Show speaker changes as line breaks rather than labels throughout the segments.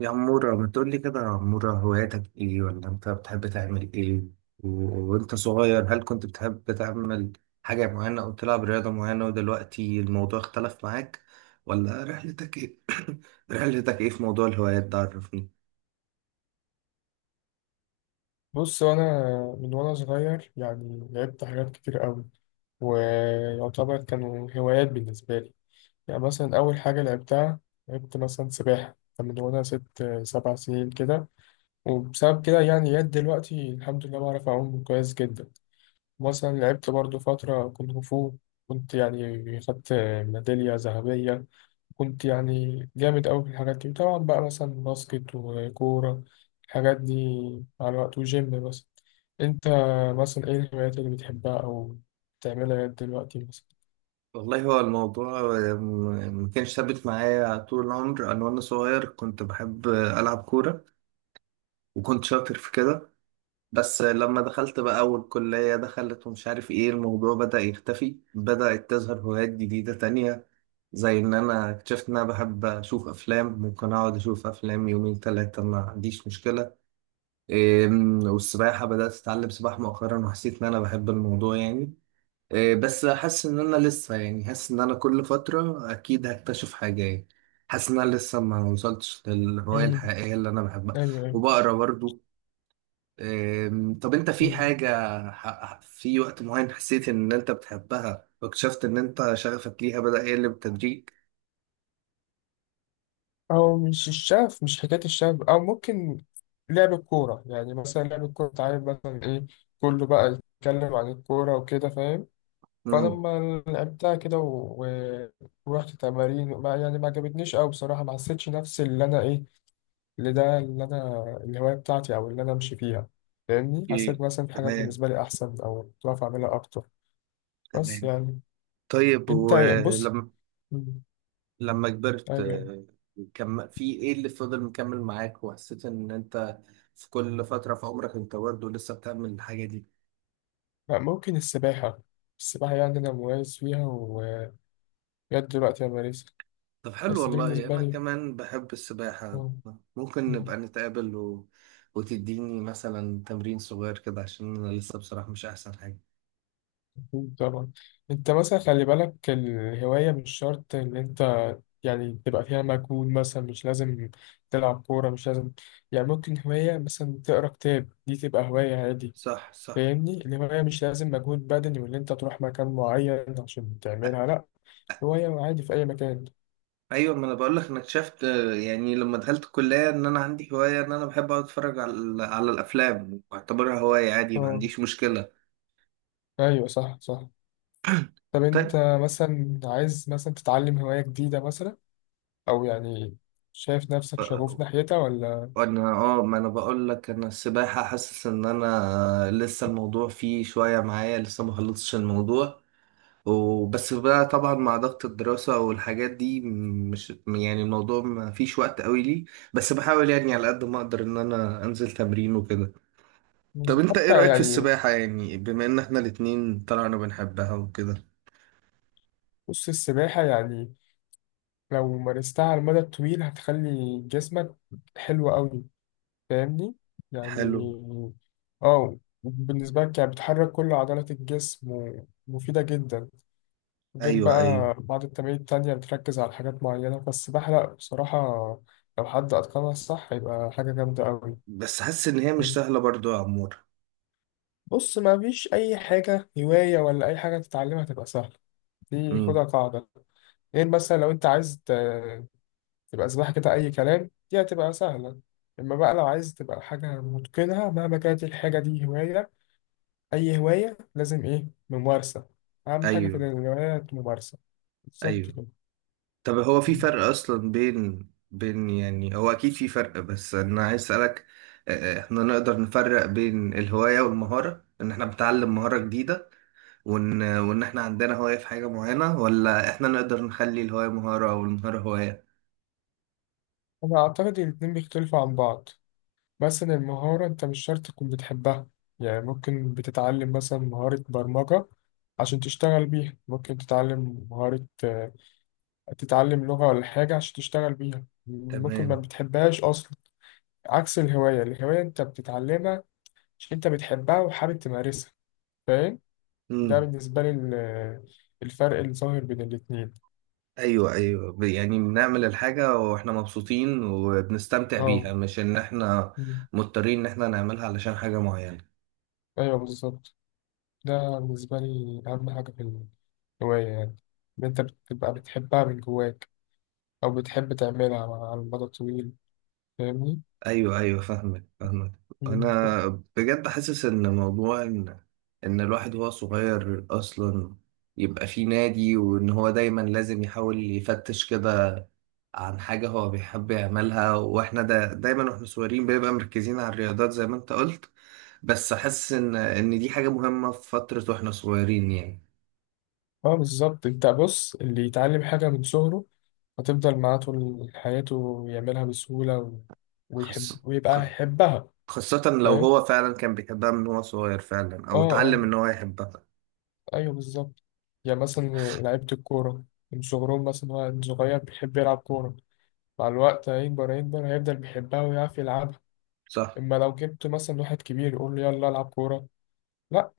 يا عمورة، ما تقول لي كده يا عمورة، هواياتك ايه؟ ولا انت بتحب تعمل ايه؟ و... وانت صغير، هل كنت بتحب تعمل حاجة معينة او تلعب رياضة معينة، ودلوقتي الموضوع اختلف معاك؟ ولا رحلتك ايه رحلتك ايه في موضوع الهوايات ده؟ عرفني.
بص انا من وانا صغير يعني لعبت حاجات كتير قوي، ويعتبر كانوا هوايات بالنسبه لي. يعني مثلا اول حاجه لعبتها، لعبت مثلا سباحه، كان من وانا 6 7 سنين كده. وبسبب كده يعني لغايه دلوقتي الحمد لله بعرف اعوم كويس جدا. مثلا لعبت برضو فتره كونغ فو، كنت يعني خدت ميداليه ذهبيه، كنت يعني جامد أوي في الحاجات دي. وطبعا بقى مثلا باسكت وكورة الحاجات دي مع الوقت، وجيم مثلا. أنت مثلا إيه الهوايات اللي بتحبها أو بتعملها لغاية دلوقتي مثلا؟
والله، هو الموضوع ما كانش ثابت معايا طول العمر. انا وانا صغير كنت بحب العب كورة، وكنت شاطر في كده. بس لما دخلت بقى أول كلية دخلت، ومش عارف إيه، الموضوع بدأ يختفي. بدأت تظهر هوايات جديدة تانية، زي إن أنا اكتشفت إن أنا بحب أشوف أفلام. ممكن أقعد أشوف أفلام يومين تلاتة، ما عنديش مشكلة. إيه، والسباحة بدأت أتعلم سباحة مؤخرا، وحسيت إن أنا بحب الموضوع يعني. إيه، بس حاسس إن أنا لسه يعني، حاسس إن أنا كل فترة أكيد هكتشف حاجة يعني. حاسس إن أنا لسه ما وصلتش للهواية
أمم،
الحقيقية اللي أنا بحبها.
أيوه أيوه.
وبقرا برضو. طب انت في
أمم.
حاجة في وقت معين حسيت ان انت بتحبها، واكتشفت ان انت شغفك ليها بدأ يقل بالتدريج؟
أو مش الشغف، مش حكاية الشغف، أو ممكن لعب الكورة. يعني مثلا لعب الكورة أنت عارف مثلا إيه، كله بقى يتكلم عن الكورة وكده فاهم. فأنا
امم.
لما لعبتها كده ورحت تمارين ما يعني ما عجبتنيش أوي بصراحة، ما حسيتش نفسي اللي أنا إيه اللي ده، اللي انا الهوايه بتاعتي او اللي انا امشي فيها. فاهمني؟ حسيت
اوكي،
مثلا في حاجات
تمام،
بالنسبه لي احسن او كنت بعرف اعملها اكتر. بس
تمام.
يعني
طيب،
انت يعني بص.
ولما
مم.
لما
ايوه،
كبرت،
أيوة.
كم في ايه اللي فضل مكمل معاك، وحسيت ان انت في كل فترة في عمرك انت برضه لسه بتعمل الحاجة دي؟
لا، ممكن السباحه. السباحه يعني انا مميز فيها ولغايه دلوقتي انا بمارسها.
طب حلو،
بس دي
والله
بالنسبه
أنا
لي.
كمان بحب السباحة.
آه.
ممكن
مم.
نبقى نتقابل وتديني مثلا تمرين صغير كده، عشان أنا لسه بصراحة مش أحسن حاجة.
طبعا. انت مثلا خلي بالك الهوايه مش شرط ان انت يعني تبقى فيها مجهود، مثلا مش لازم تلعب كوره، مش لازم. يعني ممكن هوايه مثلا تقرا كتاب، دي تبقى هوايه عادي.
صح، صح.
فاهمني؟ الهواية مش لازم مجهود بدني واللي انت تروح مكان معين عشان تعملها، لا، هواية عادي في أي مكان.
أيوة، ما أنا بقولك، أنا اكتشفت يعني لما دخلت الكلية إن أنا عندي هواية، إن أنا بحب أقعد أتفرج على الأفلام. بعتبرها هواية عادي، ما
اه.
عنديش مشكلة.
أيوة صح صح. طب أنت
طيب،
مثلا عايز مثلا تتعلم هواية جديدة مثلا، أو يعني شايف نفسك شغوف
آه،
ناحيتها ولا؟
وأنا ما أنا بقولك، أنا السباحة حاسس إن أنا لسه الموضوع فيه شوية معايا، لسه ما خلصتش الموضوع. وبس بقى طبعا مع ضغط الدراسة والحاجات دي، مش يعني، الموضوع ما فيش وقت قوي لي. بس بحاول يعني على قد ما اقدر ان انا انزل تمرين وكده.
مم.
طب انت ايه
حتى
رأيك في
يعني،
السباحة يعني، بما ان احنا الاتنين طلعنا بنحبها وكده؟
بص السباحة يعني لو مارستها على المدى الطويل هتخلي جسمك حلو أوي، فاهمني؟ يعني
حلو.
اه. بالنسبة لك يعني بتحرك كل عضلات الجسم ومفيدة جدا، غير
ايوه، ايوه،
بقى بعض التمارين التانية بتركز على حاجات معينة بس، بحرق بصراحة. لو حد أتقنها صح هيبقى حاجة جامدة أوي.
بس حاسس ان هي مش سهلة برضو يا عمور.
بص، ما فيش أي حاجة هواية ولا أي حاجة تتعلمها تبقى سهلة، دي
امم.
خدها قاعدة. غير مثلا لو أنت عايز تبقى سباحة كده أي كلام، دي هتبقى سهلة. إما بقى لو عايز تبقى حاجة متقنها مهما كانت الحاجة دي هواية، أي هواية لازم إيه؟ ممارسة. أهم حاجة في
ايوه،
الهوايات ممارسة. بالظبط
ايوه.
كده.
طب هو في فرق اصلا بين يعني، هو اكيد في فرق، بس انا عايز اسالك، احنا نقدر نفرق بين الهواية والمهارة، ان احنا بنتعلم مهارة جديدة، وان احنا عندنا هواية في حاجة معينة، ولا احنا نقدر نخلي الهواية مهارة او المهارة هواية؟
أنا أعتقد إن الاتنين بيختلفوا عن بعض. مثلا المهارة أنت مش شرط تكون بتحبها، يعني ممكن بتتعلم مثلا مهارة برمجة عشان تشتغل بيها. ممكن تتعلم مهارة، تتعلم لغة ولا حاجة عشان تشتغل بيها، ممكن ما
تمام.
بتحبهاش أصلا. عكس الهواية، الهواية أنت بتتعلمها عشان أنت بتحبها وحابب تمارسها، فاهم؟ ده
امم.
بالنسبة لي الفرق الظاهر بين الاتنين.
ايوه، ايوه. يعني بنعمل الحاجة واحنا مبسوطين، وبنستمتع
اه.
بيها، مش ان احنا
مم.
مضطرين ان احنا نعملها علشان حاجة معينة.
أيوه بالظبط. ده بالنسبة لي أهم حاجة في هواية، يعني إن أنت بتبقى بتحبها من جواك أو بتحب تعملها على المدى الطويل. فاهمني؟
ايوه، ايوه، فاهمك، فاهمك.
مم.
انا بجد حاسس ان موضوع ان الواحد وهو صغير اصلا يبقى في نادي، وان هو دايما لازم يحاول يفتش كده عن حاجة هو بيحب يعملها. واحنا دايما واحنا صغيرين بنبقى مركزين على الرياضات، زي ما انت قلت. بس حاسس ان دي حاجة مهمة في فترة واحنا صغيرين يعني.
اه بالظبط. أنت بص، اللي يتعلم حاجة من صغره هتفضل معاه طول حياته ويعملها بسهولة ويحب
خاصة
ويبقى يحبها.
خاصة لو
فاهم؟
هو فعلا كان بيحبها من هو صغير فعلا،
اه
او اتعلم
اه.
ان هو يحبها.
أيوه بالظبط. يعني مثلا لعيبة الكورة من صغرهم، مثلا هو من صغير بيحب يلعب كورة، مع الوقت هيكبر هيكبر، هيفضل بيحبها ويعرف يلعبها.
صح.
اما لو جبت مثلا واحد كبير يقول له يلا العب كوره، لا،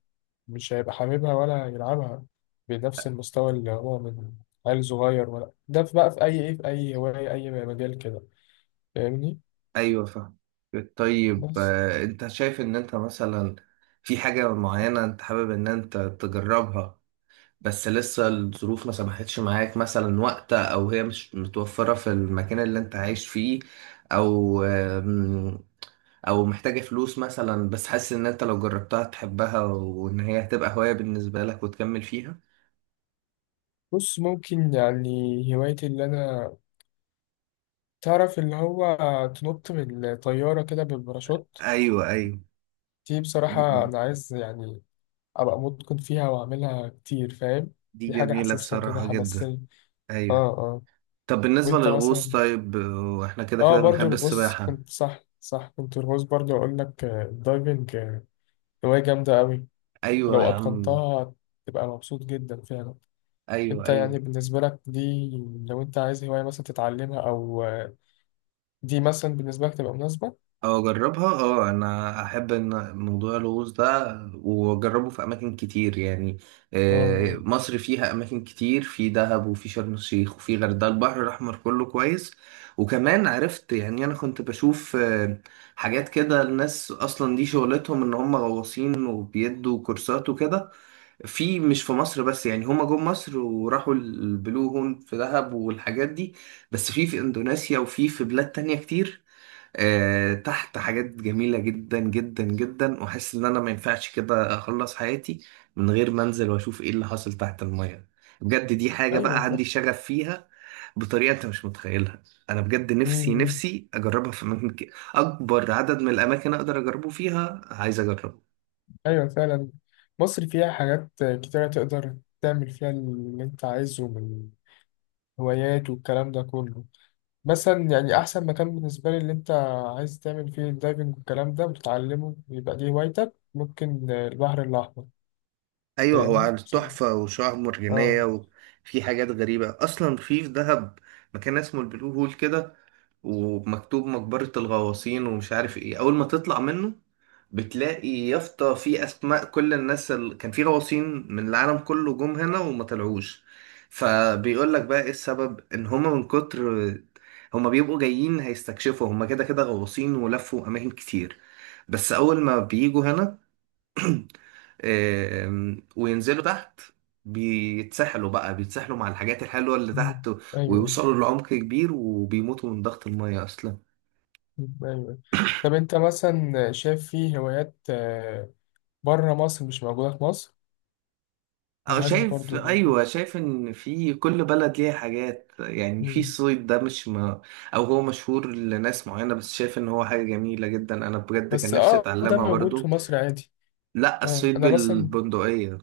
مش هيبقى حاببها ولا يلعبها بنفس المستوى اللي هو من عيل صغير. ولا ده في بقى في أي إيه، في أي هواية أي مجال كده، فاهمني؟
ايوه، فاهم. طيب،
بس
انت شايف ان انت مثلا في حاجة معينة انت حابب ان انت تجربها، بس لسه الظروف ما سمحتش معاك، مثلا وقت، او هي مش متوفرة في المكان اللي انت عايش فيه، او او محتاجة فلوس مثلا، بس حاسس ان انت لو جربتها تحبها، وان هي هتبقى هواية بالنسبة لك وتكمل فيها؟
بص، ممكن يعني هوايتي اللي أنا تعرف اللي هو تنط من الطيارة كده بالباراشوت،
ايوه، ايوه.
دي
م-
بصراحة
م.
أنا عايز يعني أبقى متقن فيها وأعملها كتير، فاهم؟
دي
دي حاجة
جميلة
حاسسها كده
بصراحة جدا.
حماسية. اه
ايوه.
اه.
طب بالنسبة
وأنت
للغوص،
مثلا؟
طيب، واحنا كده
اه
كده
برضو
بنحب
الغوص
السباحة.
كنت، صح صح، كنت الغوص برضو أقول لك، الدايفنج، هواية جامدة أوي. ولو
ايوه يا عم.
أتقنتها تبقى مبسوط جدا فعلا.
ايوه،
أنت يعني
ايوه،
بالنسبة لك دي، لو أنت عايز هواية مثلا تتعلمها، أو دي مثلا بالنسبة لك تبقى مناسبة؟
او اجربها. اه انا احب ان موضوع الغوص ده واجربه في اماكن كتير يعني.
آه.
مصر فيها اماكن كتير، في دهب وفي شرم الشيخ وفي غردقه، البحر الاحمر كله كويس. وكمان عرفت يعني، انا كنت بشوف حاجات كده، الناس اصلا دي شغلتهم ان هم غواصين وبيدوا كورسات وكده، مش في مصر بس يعني، هما جم مصر وراحوا البلو هول في دهب والحاجات دي. بس في اندونيسيا وفي بلاد تانية كتير. تحت حاجات جميلة جدا جدا جدا، واحس ان انا ما ينفعش كده اخلص حياتي من غير ما انزل واشوف ايه اللي حاصل تحت المية. بجد دي حاجة بقى
أيوه صح.
عندي شغف فيها بطريقة انت مش متخيلها. انا بجد نفسي
مم.
نفسي اجربها في اماكن كتير. اكبر عدد من الاماكن اقدر اجربه فيها عايز اجربه.
أيوه فعلا. مصر فيها حاجات كتيرة تقدر تعمل فيها اللي أنت عايزه من هوايات والكلام ده كله. مثلا يعني أحسن مكان بالنسبة لي اللي أنت عايز تعمل فيه الدايفنج والكلام ده وتتعلمه، يبقى دي هوايتك، ممكن البحر الأحمر.
ايوه، هو
فاهمني؟
عنده
مثلا.
تحفه وشعاب مرجانيه.
آه.
وفي حاجات غريبه اصلا، في دهب مكان اسمه البلو هول كده، ومكتوب مقبره الغواصين ومش عارف ايه. اول ما تطلع منه بتلاقي يافطه في اسماء كل الناس اللي كان في غواصين من العالم كله جم هنا وما طلعوش. فبيقول لك بقى ايه السبب، ان هما من كتر، هما بيبقوا جايين هيستكشفوا، هما كده كده غواصين ولفوا اماكن كتير، بس اول ما بيجوا هنا وينزلوا تحت، بيتسحلوا بقى، بيتسحلوا مع الحاجات الحلوة اللي
مم.
تحت.
ايوه ايوه.
ويوصلوا لعمق كبير، وبيموتوا من ضغط المية أصلا.
مم. ايوه. طب انت مثلا شايف في هوايات بره مصر مش موجوده في مصر؟ انا
أو
حاسس
شايف
برضو
أيوة، شايف إن في كل بلد ليها حاجات يعني، في
مم.
الصيد ده مش ما، أو هو مشهور لناس معينة، بس شايف إن هو حاجة جميلة جدا. أنا بجد كان
بس
نفسي
اه ده
أتعلمها
موجود في
برضو.
مصر عادي.
لأ،
اه
الصيد
انا مثلا.
بالبندقية.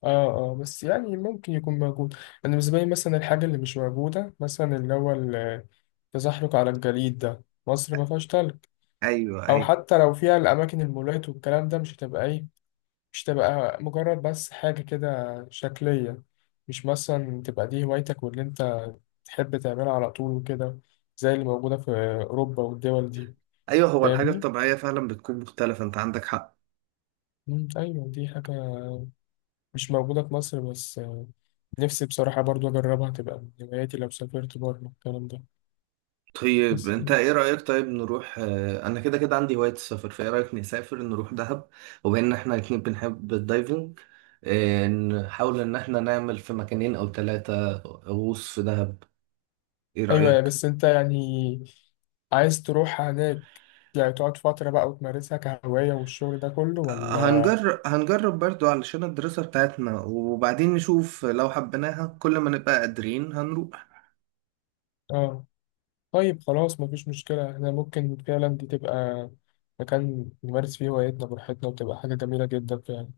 اه. اه بس يعني ممكن يكون موجود. انا بالنسبه لي مثلا الحاجه اللي مش موجوده، مثلا اللي هو التزحلق على الجليد، ده مصر ما فيهاش تلج.
أيوة،
او
أيوة.
حتى لو فيها الاماكن، المولات والكلام ده، مش هتبقى ايه، مش تبقى مجرد بس حاجة كده شكلية، مش مثلا تبقى دي هوايتك واللي انت تحب تعملها على طول وكده زي اللي موجودة في أوروبا والدول دي.
أيوة، هو الحاجة
فاهمني؟
الطبيعية فعلا بتكون مختلفة، أنت عندك حق.
مم، أيوة دي حاجة مش موجودة في مصر. بس نفسي بصراحة برضو أجربها، تبقى من هواياتي لو سافرت بره الكلام ده.
طيب
بس
انت ايه رأيك، طيب نروح، انا كده كده عندي هواية السفر، فايه رأيك نسافر نروح دهب؟ وبما ان احنا الاتنين بنحب الدايفنج، اه، نحاول ان احنا نعمل في مكانين او ثلاثة غوص في دهب. ايه
أيوة.
رأيك؟
بس أنت يعني عايز تروح هناك يعني تقعد فترة بقى وتمارسها كهواية والشغل ده كله ولا؟
هنجرب برضو علشان الدراسة بتاعتنا، وبعدين نشوف لو حبيناها كل ما نبقى قادرين هنروح.
آه. طيب خلاص مفيش مشكلة، احنا ممكن فعلا دي تبقى مكان نمارس فيه هوايتنا براحتنا وتبقى حاجة جميلة جدا فعلا.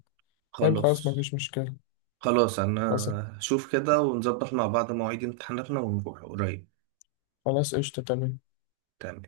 طيب خلاص
خلاص،
مفيش مشكلة.
خلاص. انا
خلاص
هشوف كده ونظبط مع بعض مواعيد امتحاناتنا، ونروح قريب.
خلاص قشطة تمام.
تمام.